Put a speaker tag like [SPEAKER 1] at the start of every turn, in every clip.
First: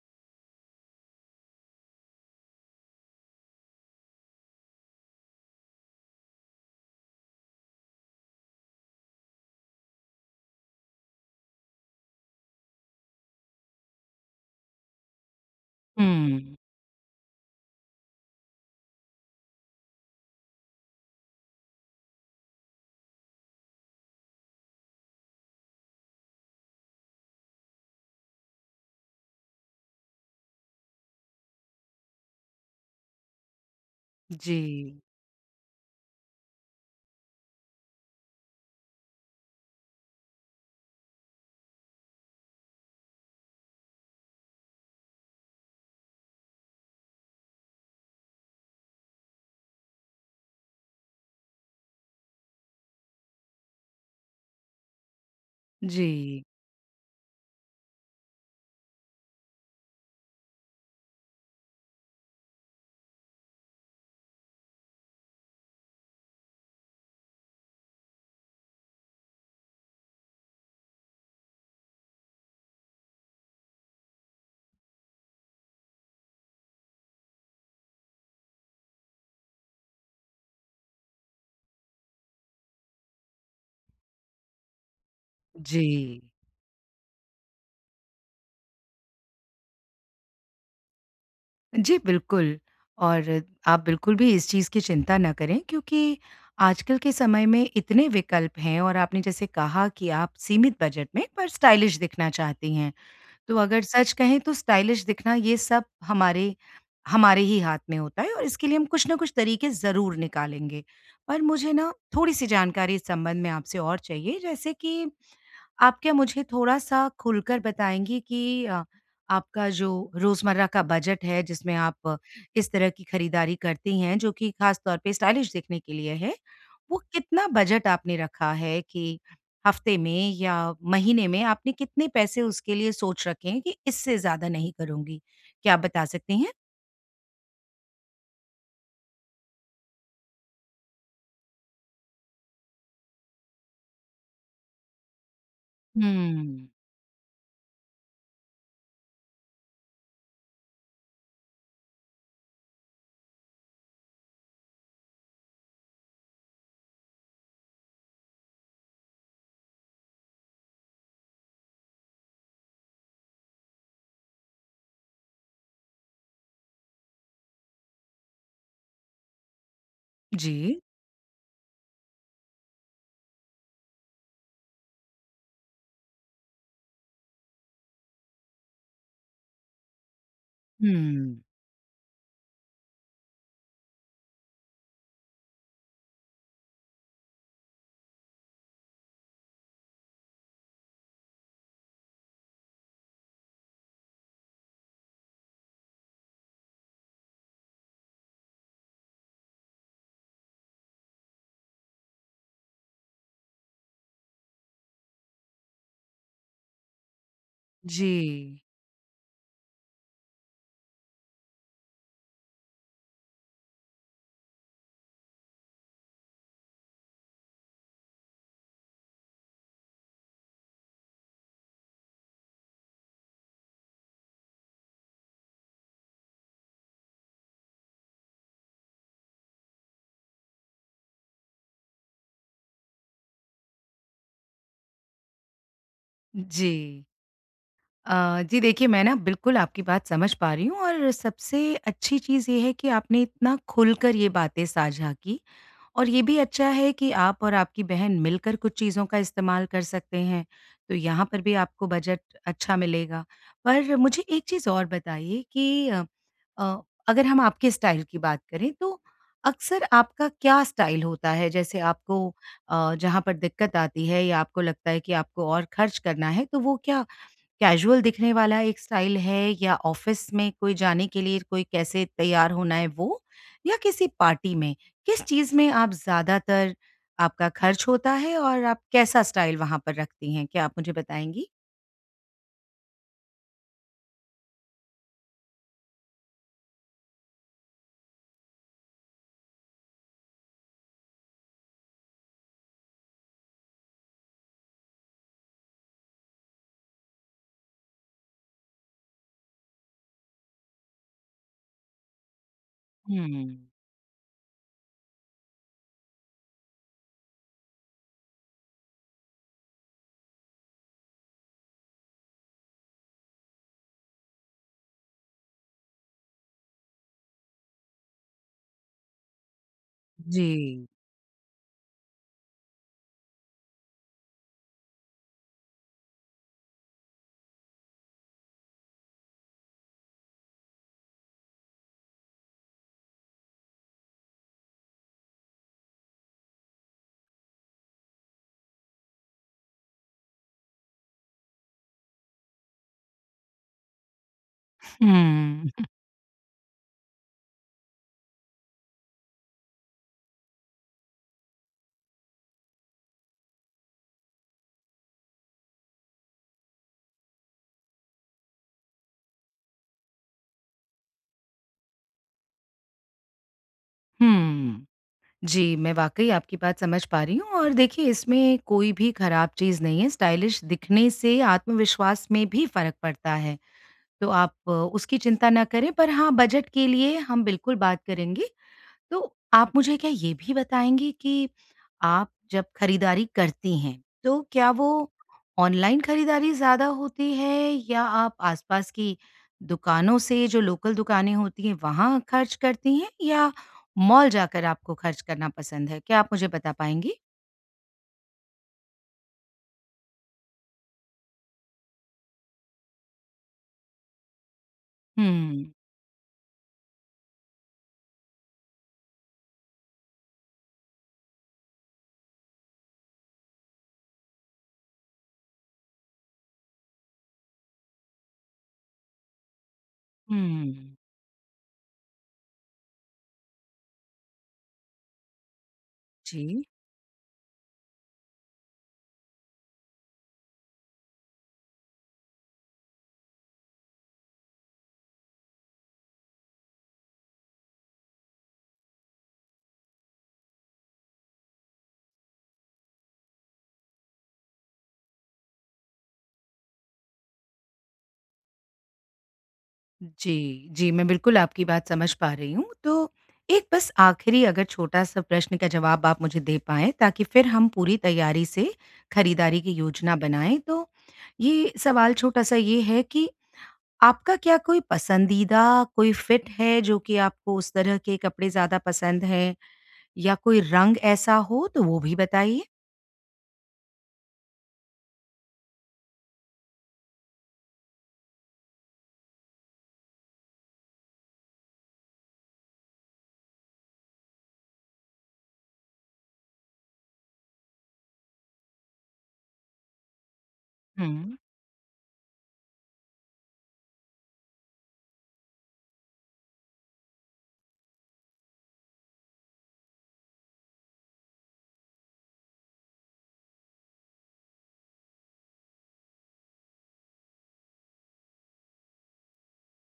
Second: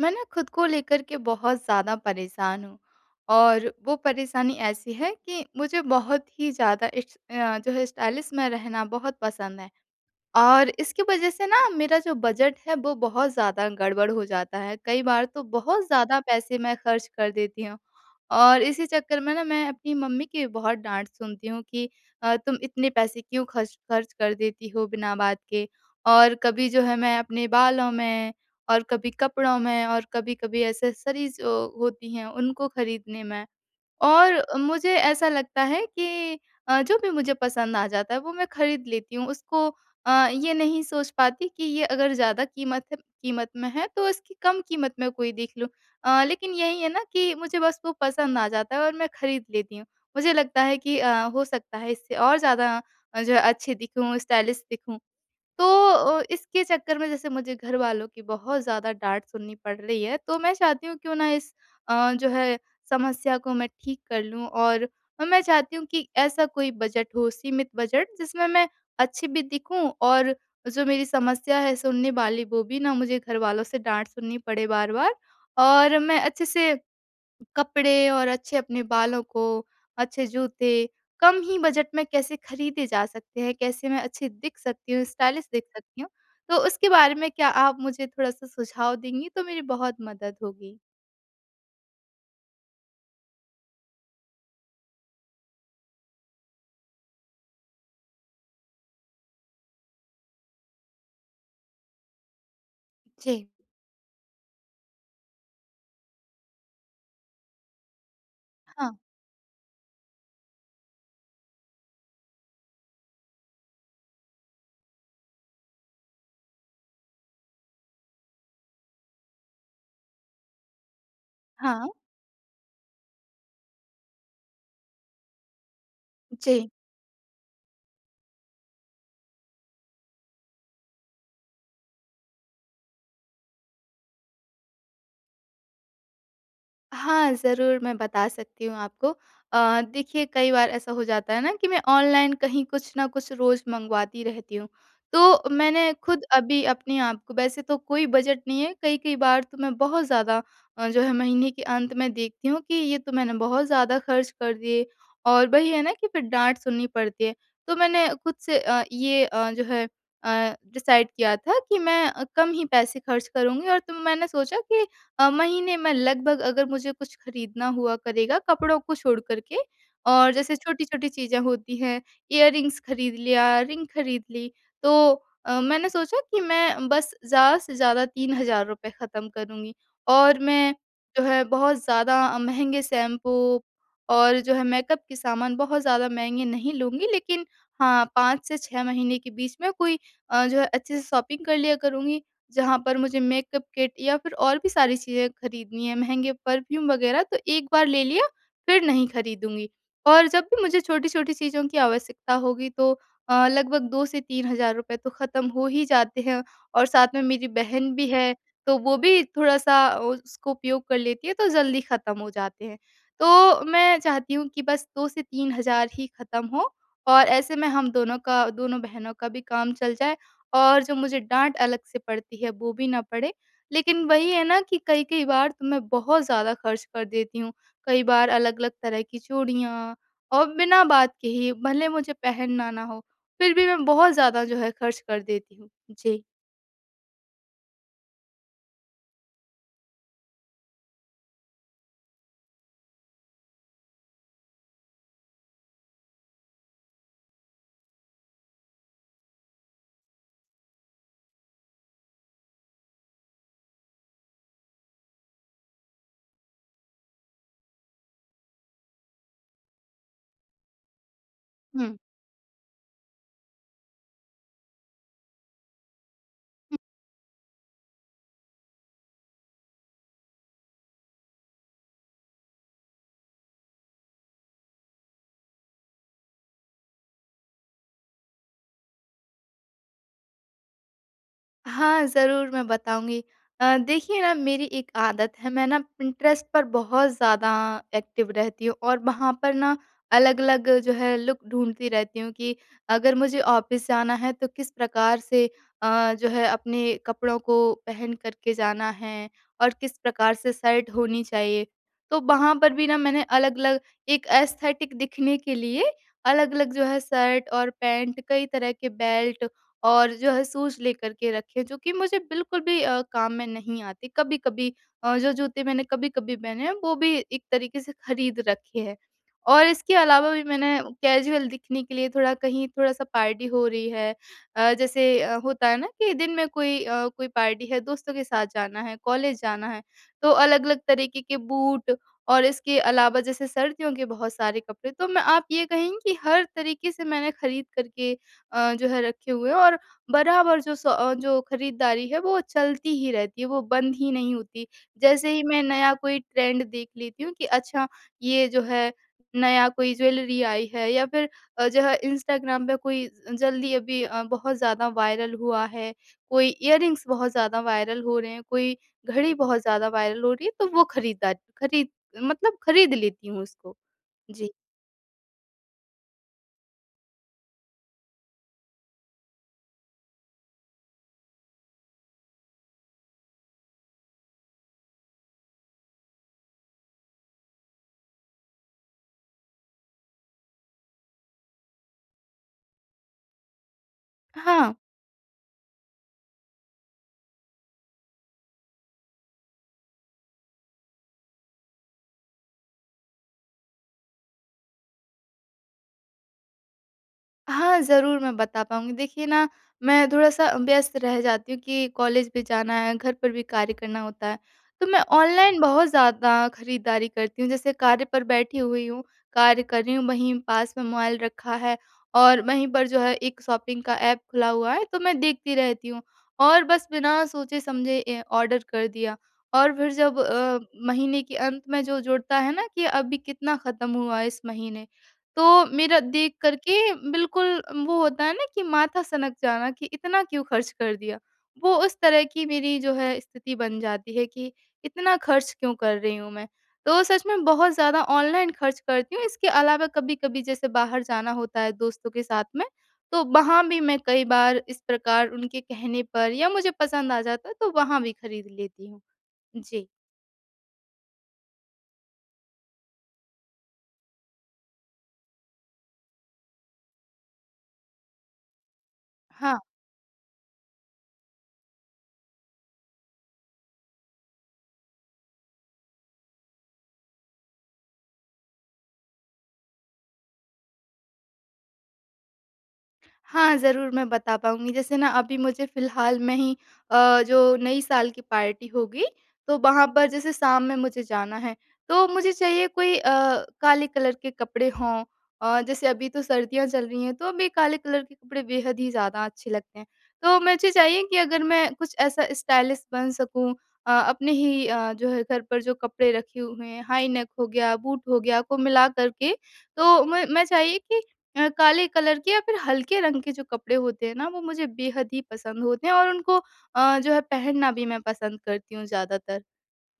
[SPEAKER 1] मैं ना खुद को लेकर के बहुत ज़्यादा परेशान हूँ। और वो परेशानी ऐसी है कि मुझे बहुत ही ज़्यादा इस जो है स्टाइलिश में रहना बहुत पसंद है। और इसकी वजह से ना मेरा जो बजट है वो बहुत ज़्यादा गड़बड़ हो जाता है। कई बार तो बहुत ज़्यादा
[SPEAKER 2] हुँ।
[SPEAKER 1] पैसे मैं खर्च कर देती हूँ। और इसी चक्कर में ना मैं अपनी मम्मी की बहुत डाँट सुनती हूँ कि तुम इतने पैसे क्यों खर्च खर्च कर देती हो बिना बात के? और कभी जो है मैं अपने बालों में, और कभी कपड़ों में, और कभी-कभी एक्सेसरीज़ होती हैं उनको खरीदने में। और मुझे
[SPEAKER 2] जी,
[SPEAKER 1] ऐसा लगता है कि जो भी मुझे पसंद आ जाता है वो मैं खरीद लेती हूँ। उसको ये नहीं सोच पाती कि ये अगर ज़्यादा कीमत में है तो इसकी कम कीमत में कोई देख लूँ। लेकिन यही है ना कि मुझे बस वो पसंद आ जाता है और मैं खरीद लेती हूँ। मुझे लगता है कि हो सकता है इससे और ज़्यादा जो है अच्छी दिखूँ, स्टाइलिश दिखूँ। तो
[SPEAKER 2] जी,
[SPEAKER 1] इसके चक्कर में जैसे मुझे घरवालों की बहुत ज़्यादा डाँट सुननी पड़ रही है, तो मैं चाहती हूँ क्यों ना इस जो है समस्या को मैं ठीक कर लूँ। और मैं चाहती हूँ कि ऐसा कोई बजट हो, सीमित बजट, जिसमें मैं अच्छी भी दिखूँ, और जो मेरी समस्या है सुनने वाली वो भी ना, मुझे घरवालों से डाँट सुननी पड़े बार-बार, और मैं अच्छे से कपड़े और अच्छे अपने बालों को, अच्छे जूते, कम ही बजट में कैसे खरीदे जा सकते हैं, कैसे मैं अच्छी दिख सकती हूँ, स्टाइलिश दिख
[SPEAKER 2] जी।
[SPEAKER 1] सकती हूँ। तो उसके बारे में क्या आप मुझे थोड़ा-सा सुझाव देंगी तो मेरी बहुत मदद होगी?
[SPEAKER 2] जी, बिल्कुल। और आप बिल्कुल भी इस चीज़ की चिंता ना करें, क्योंकि आजकल के समय में इतने विकल्प हैं और आपने जैसे कहा कि आप सीमित बजट में पर स्टाइलिश दिखना चाहती हैं।
[SPEAKER 1] जी।
[SPEAKER 2] तो अगर सच कहें तो स्टाइलिश दिखना, ये सब हमारे हमारे ही हाथ में होता है और इसके लिए हम
[SPEAKER 1] हाँ,
[SPEAKER 2] कुछ ना कुछ तरीके ज़रूर निकालेंगे। पर मुझे ना थोड़ी-सी जानकारी इस संबंध में आपसे और चाहिए, जैसे कि आप क्या मुझे थोड़ा-सा खुलकर बताएँगी कि आपका जो रोज़मर्रा का बजट है, जिसमें
[SPEAKER 1] हाँ।
[SPEAKER 2] आप इस तरह की खरीदारी करती हैं, जो कि ख़ास तौर पे स्टाइलिश दिखने के लिए है,
[SPEAKER 1] जी।
[SPEAKER 2] वो कितना बजट आपने रखा है कि हफ़्ते में या महीने में आपने कितने पैसे उसके लिए सोच रखे हैं कि इससे ज़्यादा नहीं करूँगी? क्या आप बता सकती हैं?
[SPEAKER 1] हाँ, ज़रूर मैं बता सकती हूँ आपको। देखिए, कई बार ऐसा हो जाता है ना कि मैं ऑनलाइन कहीं कुछ न कुछ रोज़ मँगवाती रहती हूँ। तो मैंने खुद अभी
[SPEAKER 2] हुँ।
[SPEAKER 1] अपने आप को वैसे तो कोई बजट नहीं है, कई-कई बार तो मैं बहुत ज़्यादा जो है महीने के अंत में देखती हूँ कि ये तो मैंने बहुत ज़्यादा खर्च कर दिए, और वही है ना कि फिर डाँट सुननी पड़ती है। तो मैंने खुद से जो है डिसाइड किया था कि मैं कम ही पैसे खर्च करूँगी, और तो मैंने सोचा कि महीने में लगभग अगर मुझे कुछ खरीदना हुआ करेगा कपड़ों को छोड़ कर के, और जैसे
[SPEAKER 2] जी।
[SPEAKER 1] छोटी-छोटी चीज़ें होती हैं, इयररिंग्स खरीद लिया, रिंग खरीद ली, तो मैंने सोचा कि मैं बस ज़्यादा से ज़्यादा ₹3000 ख़त्म करूँगी, और मैं जो है
[SPEAKER 2] हुँ।
[SPEAKER 1] बहुत ज़्यादा महँगे शैम्पू और जो है मेकअप के सामान बहुत ज़्यादा महँगे नहीं लूँगी, लेकिन हाँ, 5 से 6 महीने के बीच में कोई जो है अच्छे से शॉपिंग कर लिया करूँगी। जहाँ पर मुझे मेकअप किट या फिर और भी सारी चीज़ें खरीदनी है, महँगे परफ्यूम वग़ैरह, तो एक बार ले लिया, फिर नहीं खरीदूँगी। और जब भी मुझे छोटी-छोटी चीज़ों की आवश्यकता होगी तो लगभग 2 से ₹3000 तो ख़त्म हो ही जाते हैं, और साथ में मेरी बहन भी
[SPEAKER 2] जी।
[SPEAKER 1] है, तो वो भी थोड़ा-सा उसको उपयोग कर लेती है, तो जल्दी ख़त्म हो जाते हैं। तो मैं चाहती हूँ कि बस 2 से 3000 ही ख़त्म हो, और ऐसे में हम दोनों का, दोनों बहनों का भी काम चल जाए, और जो मुझे डाँट अलग से पड़ती है वो भी ना पड़े। लेकिन वही है ना कि कई-कई बार तो मैं बहुत ज़्यादा खर्च कर देती हूँ। कई बार अलग-अलग तरह की चूड़ियाँ, और बिना बात के ही, भले मुझे पहनना ना हो, फिर भी मैं बहुत ज़्यादा जो है खर्च कर देती हूँ। जी।
[SPEAKER 2] जी। जी, देखिए, मैं ना बिल्कुल आपकी बात समझ पा रही हूँ और सबसे अच्छी चीज़ ये है कि आपने इतना खुलकर ये बातें साझा की, और ये भी अच्छा है कि आप और आपकी बहन मिलकर कुछ चीज़ों का इस्तेमाल कर सकते हैं, तो यहाँ पर भी आपको बजट अच्छा मिलेगा। पर मुझे एक चीज़ और बताइए कि अ, अगर हम आपके स्टाइल की बात करें, तो अक्सर आपका क्या स्टाइल होता है? जैसे
[SPEAKER 1] हुँ।
[SPEAKER 2] आपको जहाँ पर दिक्कत आती है या आपको लगता है कि आपको और खर्च करना है, तो वो क्या कैजुअल दिखने वाला एक स्टाइल है, या ऑफिस में कोई जाने के लिए कोई कैसे तैयार होना है वो? या किसी पार्टी में? किस चीज़ में आप ज़्यादातर आपका खर्च होता है और आप कैसा स्टाइल वहाँ पर रखती हैं? क्या आप मुझे बताएँगी?
[SPEAKER 1] हाँ, ज़रूर मैं बताऊँगी। देखिए ना, मेरी एक आदत है, मैं ना पिंटरेस्ट पर बहुत ज़्यादा एक्टिव रहती हूँ, और वहाँ पर ना अलग-अलग जो है लुक ढूँढती रहती हूँ कि अगर मुझे ऑफ़िस जाना है तो किस प्रकार से जो है अपने कपड़ों को पहन कर के जाना है, और किस प्रकार से शर्ट होनी चाहिए। तो वहाँ पर भी ना मैंने
[SPEAKER 2] हुँ।
[SPEAKER 1] अलग-अलग, एक एस्थेटिक दिखने के लिए अलग-अलग जो है शर्ट और पैंट, कई तरह के बेल्ट और जो है शूज़ लेकर के रखे, जो कि मुझे बिल्कुल भी काम में नहीं आते। कभी-कभी जो जूते मैंने कभी-कभी पहने हैं, वो भी एक तरीके से खरीद रखे हैं। और इसके अलावा भी मैंने
[SPEAKER 2] जी।
[SPEAKER 1] कैजुअल दिखने के लिए, थोड़ा कहीं थोड़ा-सा पार्टी हो रही है, जैसे होता है ना कि दिन में कोई कोई पार्टी है, दोस्तों के साथ जाना है, कॉलेज जाना है, तो अलग-अलग तरीके के बूट, और इसके अलावा जैसे सर्दियों के बहुत सारे कपड़े। तो मैं आप ये कहेंगी कि हर तरीके से मैंने खरीद कर के जो है रखे हुए हैं, और बराबर जो खरीदारी है वो चलती ही रहती है, वो बंद ही नहीं होती। जैसे ही मैं
[SPEAKER 2] हुँ,
[SPEAKER 1] नया कोई ट्रेंड देख लेती हूँ कि अच्छा ये जो है नया कोई ज्वेलरी आई है, या फिर जो है इंस्टाग्राम पे कोई जल्दी अभी बहुत ज़्यादा वायरल हुआ है, कोई इयररिंग्स बहुत ज़्यादा वायरल हो रहे हैं, कोई घड़ी बहुत ज़्यादा वायरल हो रही है, तो वो खरीदार खरीद मतलब खरीद लेती हूँ उसको। जी।
[SPEAKER 2] हुँ। जी, मैं वाक़ई आपकी बात समझ पा रही हूँ और देखिए, इसमें कोई भी खराब चीज़ नहीं है, स्टाइलिश दिखने से आत्मविश्वास में भी फ़र्क पड़ता है। तो आप उसकी चिंता ना करें, पर हाँ, बजट के लिए हम बिल्कुल बात करेंगे। तो आप मुझे क्या ये भी बताएँगी कि आप जब खरीदारी करती हैं, तो क्या
[SPEAKER 1] हाँ।
[SPEAKER 2] वो ऑनलाइन खरीदारी ज़्यादा होती है, या आप आस-पास की दुकानों से, जो लोकल दुकानें होती हैं, वहाँ खर्च करती हैं, या मॉल जाकर आपको खर्च करना पसंद है? क्या आप मुझे बता पाएँगी?
[SPEAKER 1] हाँ, ज़रूर मैं बता पाऊँगी। देखिए ना, मैं थोड़ा-सा व्यस्त रह जाती हूँ कि कॉलेज भी जाना है, घर पर भी कार्य करना होता है। तो मैं ऑनलाइन
[SPEAKER 2] हुँ,
[SPEAKER 1] बहुत ज़्यादा खरीदारी करती हूँ। जैसे कार्य पर बैठी हुई हूँ, कार्य कर रही हूँ, वहीं पास में मोबाइल रखा है, और वहीं पर जो है एक शॉपिंग का ऐप खुला हुआ है, तो मैं देखती रहती हूँ और बस बिना सोचे-समझे ए ऑर्डर कर दिया। और फिर जब
[SPEAKER 2] हुँ,
[SPEAKER 1] महीने के अंत में जो जुड़ता है ना कि अभी कितना ख़त्म हुआ इस महीने, तो मेरा देख कर
[SPEAKER 2] जी।
[SPEAKER 1] के बिल्कुल वो होता है ना कि माथा सनक जाना कि इतना क्यों खर्च कर दिया। वो उस तरह की मेरी जो है स्थिति बन जाती है कि इतना खर्च क्यों कर रही हूँ मैं। तो सच में बहुत ज़्यादा ऑनलाइन खर्च करती हूँ, इसके अलावा कभी-कभी जैसे बाहर जाना होता है दोस्तों के साथ में, तो वहाँ भी मैं कई बार इस प्रकार उनके कहने पर, या मुझे पसंद आ जाता है तो वहाँ भी खरीद लेती हूँ। जी।
[SPEAKER 2] जी, जी, मैं बिल्कुल आपकी बात समझ पा रही हूँ। तो एक बस आखिरी अगर छोटा-सा प्रश्न का जवाब आप मुझे दे पाएँ, ताकि फिर हम पूरी तैयारी से
[SPEAKER 1] हाँ।
[SPEAKER 2] खरीदारी की योजना बनाएँ। तो ये सवाल छोटा-सा ये है कि आपका क्या कोई पसंदीदा कोई फ़िट है, जो कि आपको उस तरह के कपड़े ज़्यादा पसंद हैं, या कोई रंग ऐसा हो तो वो भी बताइए?
[SPEAKER 1] हाँ, ज़रूर मैं बता पाऊँगी। जैसे ना अभी मुझे फ़िलहाल में ही जो नई साल की पार्टी होगी, तो वहाँ पर जैसे शाम में मुझे जाना है, तो मुझे चाहिए कोई काले कलर के कपड़े हों। जैसे अभी तो सर्दियाँ चल रही हैं, तो अभी काले कलर के कपड़े बेहद ही ज़्यादा अच्छे लगते हैं। तो मुझे चाहिए कि
[SPEAKER 2] हुँ।
[SPEAKER 1] अगर मैं कुछ ऐसा स्टाइलिश बन सकूँ अपने ही जो है घर पर जो कपड़े रखे हुए हैं, हाई नेक हो गया, बूट हो गया, को मिला कर के, तो मैं चाहिए कि काले कलर के या फिर हल्के रंग के जो कपड़े होते हैं ना, वो मुझे बेहद ही पसंद होते हैं, और उनको जो है पहनना भी मैं पसंद करती हूँ ज़्यादातर।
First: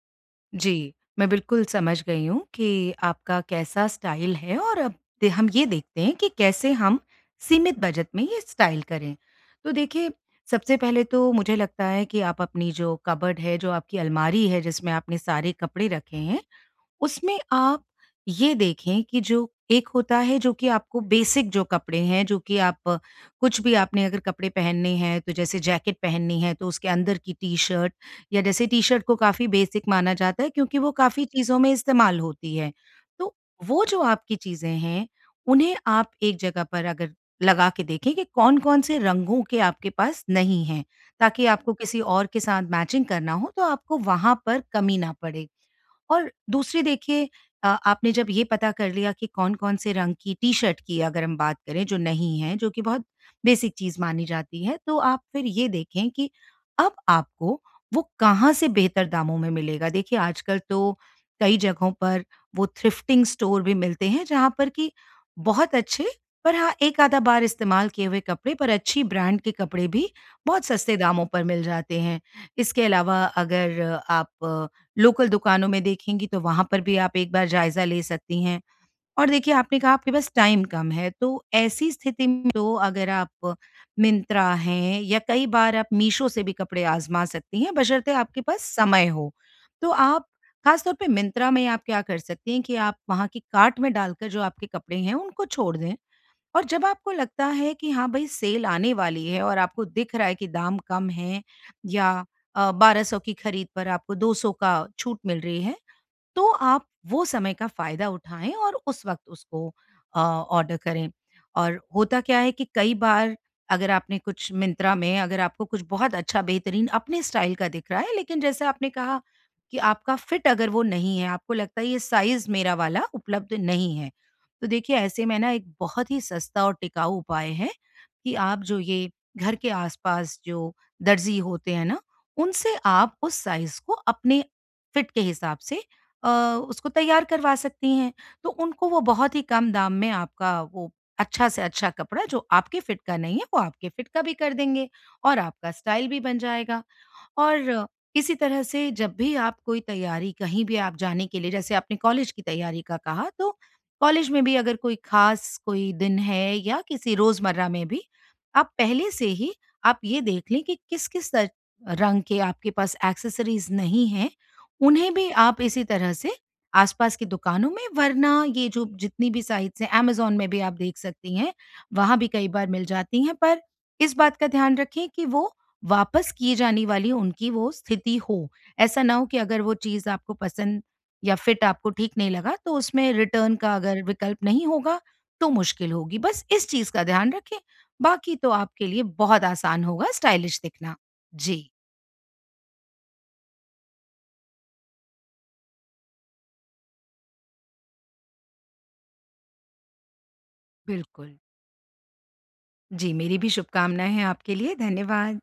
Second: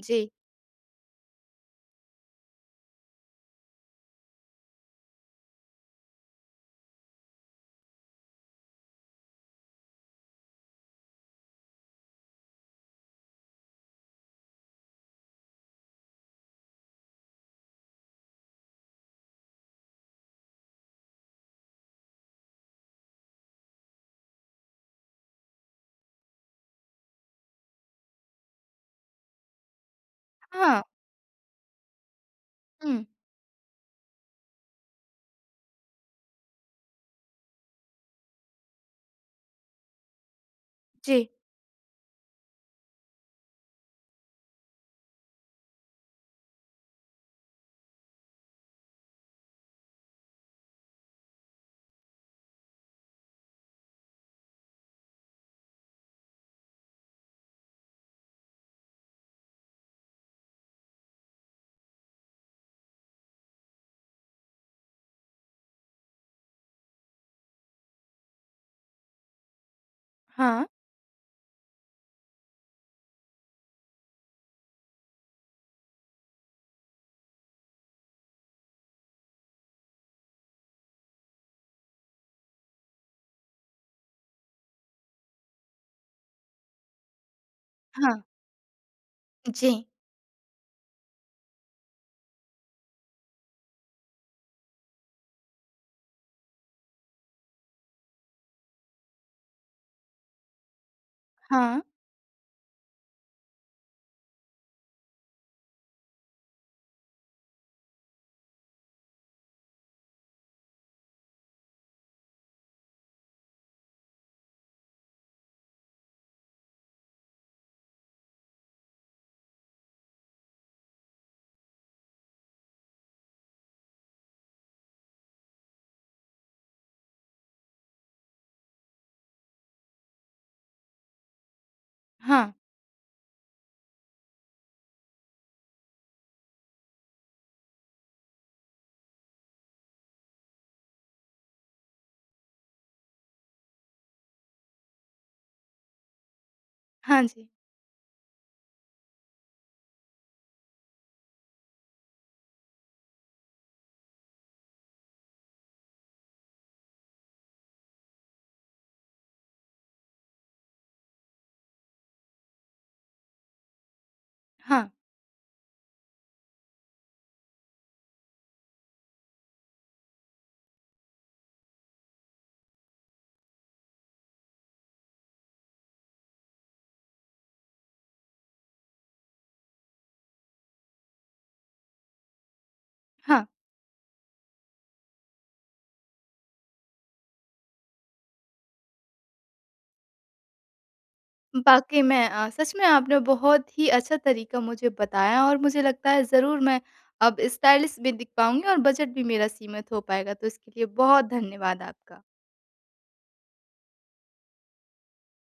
[SPEAKER 1] जी।
[SPEAKER 2] जी, मैं बिल्कुल समझ गई हूँ कि आपका कैसा स्टाइल है, और अब दे हम ये देखते हैं कि कैसे हम सीमित बजट में ये स्टाइल करें। तो देखिए, सबसे पहले तो मुझे लगता है कि आप अपनी जो कबर्ड है, जो आपकी अलमारी है, जिसमें आपने सारे कपड़े रखे हैं, उसमें आप ये देखें कि जो एक होता है जो कि आपको बेसिक, जो कपड़े हैं, जो कि आप कुछ भी आपने अगर कपड़े पहनने हैं, तो जैसे जैकेट पहननी है तो उसके अंदर की टी-शर्ट, या जैसे टी-शर्ट को काफ़ी बेसिक माना जाता है, क्योंकि
[SPEAKER 1] हाँ।
[SPEAKER 2] वो काफ़ी चीज़ों में इस्तेमाल होती है।
[SPEAKER 1] हुँ।
[SPEAKER 2] तो वो जो आपकी चीज़ें हैं, उन्हें आप एक जगह पर अगर लगा के देखें कि कौन-कौन से रंगों के आपके पास नहीं हैं,
[SPEAKER 1] जी।
[SPEAKER 2] ताकि आपको किसी और के साथ मैचिंग करना हो तो आपको वहाँ पर कमी ना पड़े। और दूसरी देखिए, आपने जब ये पता कर लिया कि कौन-कौन से रंग की टी-शर्ट की, अगर हम बात करें, जो नहीं है, जो कि बहुत बेसिक चीज़ मानी जाती है, तो आप फिर ये देखें कि अब आपको वो कहाँ से बेहतर दामों में मिलेगा। देखिए, आजकल तो कई जगहों पर वो थ्रिफ्टिंग स्टोर भी मिलते हैं, जहाँ पर कि बहुत अच्छे, पर हाँ, 1 आधा बार इस्तेमाल किए हुए कपड़े, पर अच्छी ब्रांड के कपड़े भी
[SPEAKER 1] हाँ।
[SPEAKER 2] बहुत सस्ते दामों पर मिल जाते हैं। इसके अलावा अगर आप लोकल दुकानों में देखेंगी, तो वहाँ पर भी आप एक बार जायज़ा ले सकती हैं। और देखिए, आपने कहा आपके पास टाइम कम है, तो ऐसी स्थिति में तो अगर आप मिंत्रा हैं, या कई बार आप मीशो से भी कपड़े आज़मा सकती हैं,
[SPEAKER 1] हाँ।
[SPEAKER 2] बशर्ते आपके पास समय हो।
[SPEAKER 1] जी।
[SPEAKER 2] तो आप खास तौर पे मिंत्रा में आप क्या कर सकती हैं कि आप वहाँ की कार्ट में डालकर जो आपके कपड़े हैं उनको छोड़ दें। और जब आपको लगता है कि हाँ भाई सेल आने वाली है, और आपको दिख रहा है कि दाम कम है,
[SPEAKER 1] हाँ।
[SPEAKER 2] या 1200 की खरीद पर आपको 200 का छूट मिल रही है, तो आप वो समय का फ़ायदा उठाएँ और उस वक़्त उसको ऑर्डर करें। और होता क्या है कि कई बार अगर आपने कुछ मिंत्रा में, अगर आपको कुछ बहुत अच्छा बेहतरीन अपने स्टाइल का दिख रहा है, लेकिन जैसे आपने कहा कि आपका फिट अगर वो नहीं है, आपको लगता है ये साइज़ मेरा वाला उपलब्ध नहीं है। तो देखिए, ऐसे में ना एक बहुत ही सस्ता और टिकाऊ उपाय है कि आप जो ये घर के आस-पास जो दर्ज़ी होते हैं ना,
[SPEAKER 1] हाँ।
[SPEAKER 2] उनसे आप उस साइज़ को अपने फिट के हिसाब से अ, उसको तैयार करवा सकती हैं। तो उनको वो बहुत ही कम दाम में आपका वो अच्छा से अच्छा कपड़ा, जो आपके फिट का नहीं है, वो आपके फिट का भी कर देंगे और आपका स्टाइल भी बन जाएगा।
[SPEAKER 1] हाँ जी।
[SPEAKER 2] और इसी तरह से जब भी आप कोई तैयारी कहीं भी आप जाने के लिए, जैसे आपने कॉलेज की तैयारी का कहा, तो कॉलेज में भी अगर कोई खास कोई दिन है या किसी रोजमर्रा में भी, आप पहले से ही आप ये देख लें कि किस किस रंग के आपके पास एक्सेसरीज नहीं हैं।
[SPEAKER 1] हाँ।
[SPEAKER 2] उन्हें भी आप इसी तरह से आसपास की दुकानों में, वरना ये जो जितनी भी साइट्स हैं, amazon में भी आप देख सकती हैं। वहां भी कई बार मिल जाती हैं, पर इस बात का ध्यान रखें कि वो वापस किए जाने वाली उनकी वो स्थिति हो। ऐसा ना हो कि अगर वो चीज़ आपको पसंद या फिट आपको ठीक नहीं लगा, तो उसमें
[SPEAKER 1] हाँ।
[SPEAKER 2] रिटर्न का अगर विकल्प नहीं होगा तो मुश्किल होगी। बस इस चीज़ का ध्यान रखें, बाकी तो आपके लिए बहुत आसान होगा स्टाइलिश दिखना। जी।
[SPEAKER 1] वाक़ई में सच में आपने बहुत ही अच्छा तरीका मुझे बताया, और मुझे लगता है ज़रूर मैं अब स्टाइलिश भी दिख पाऊँगी और बजट भी मेरा सीमित हो पाएगा। तो इसके लिए बहुत
[SPEAKER 2] बिल्कुल।
[SPEAKER 1] धन्यवाद आपका।
[SPEAKER 2] जी, मेरी भी शुभकामनाएँ हैं आपके लिए। धन्यवाद।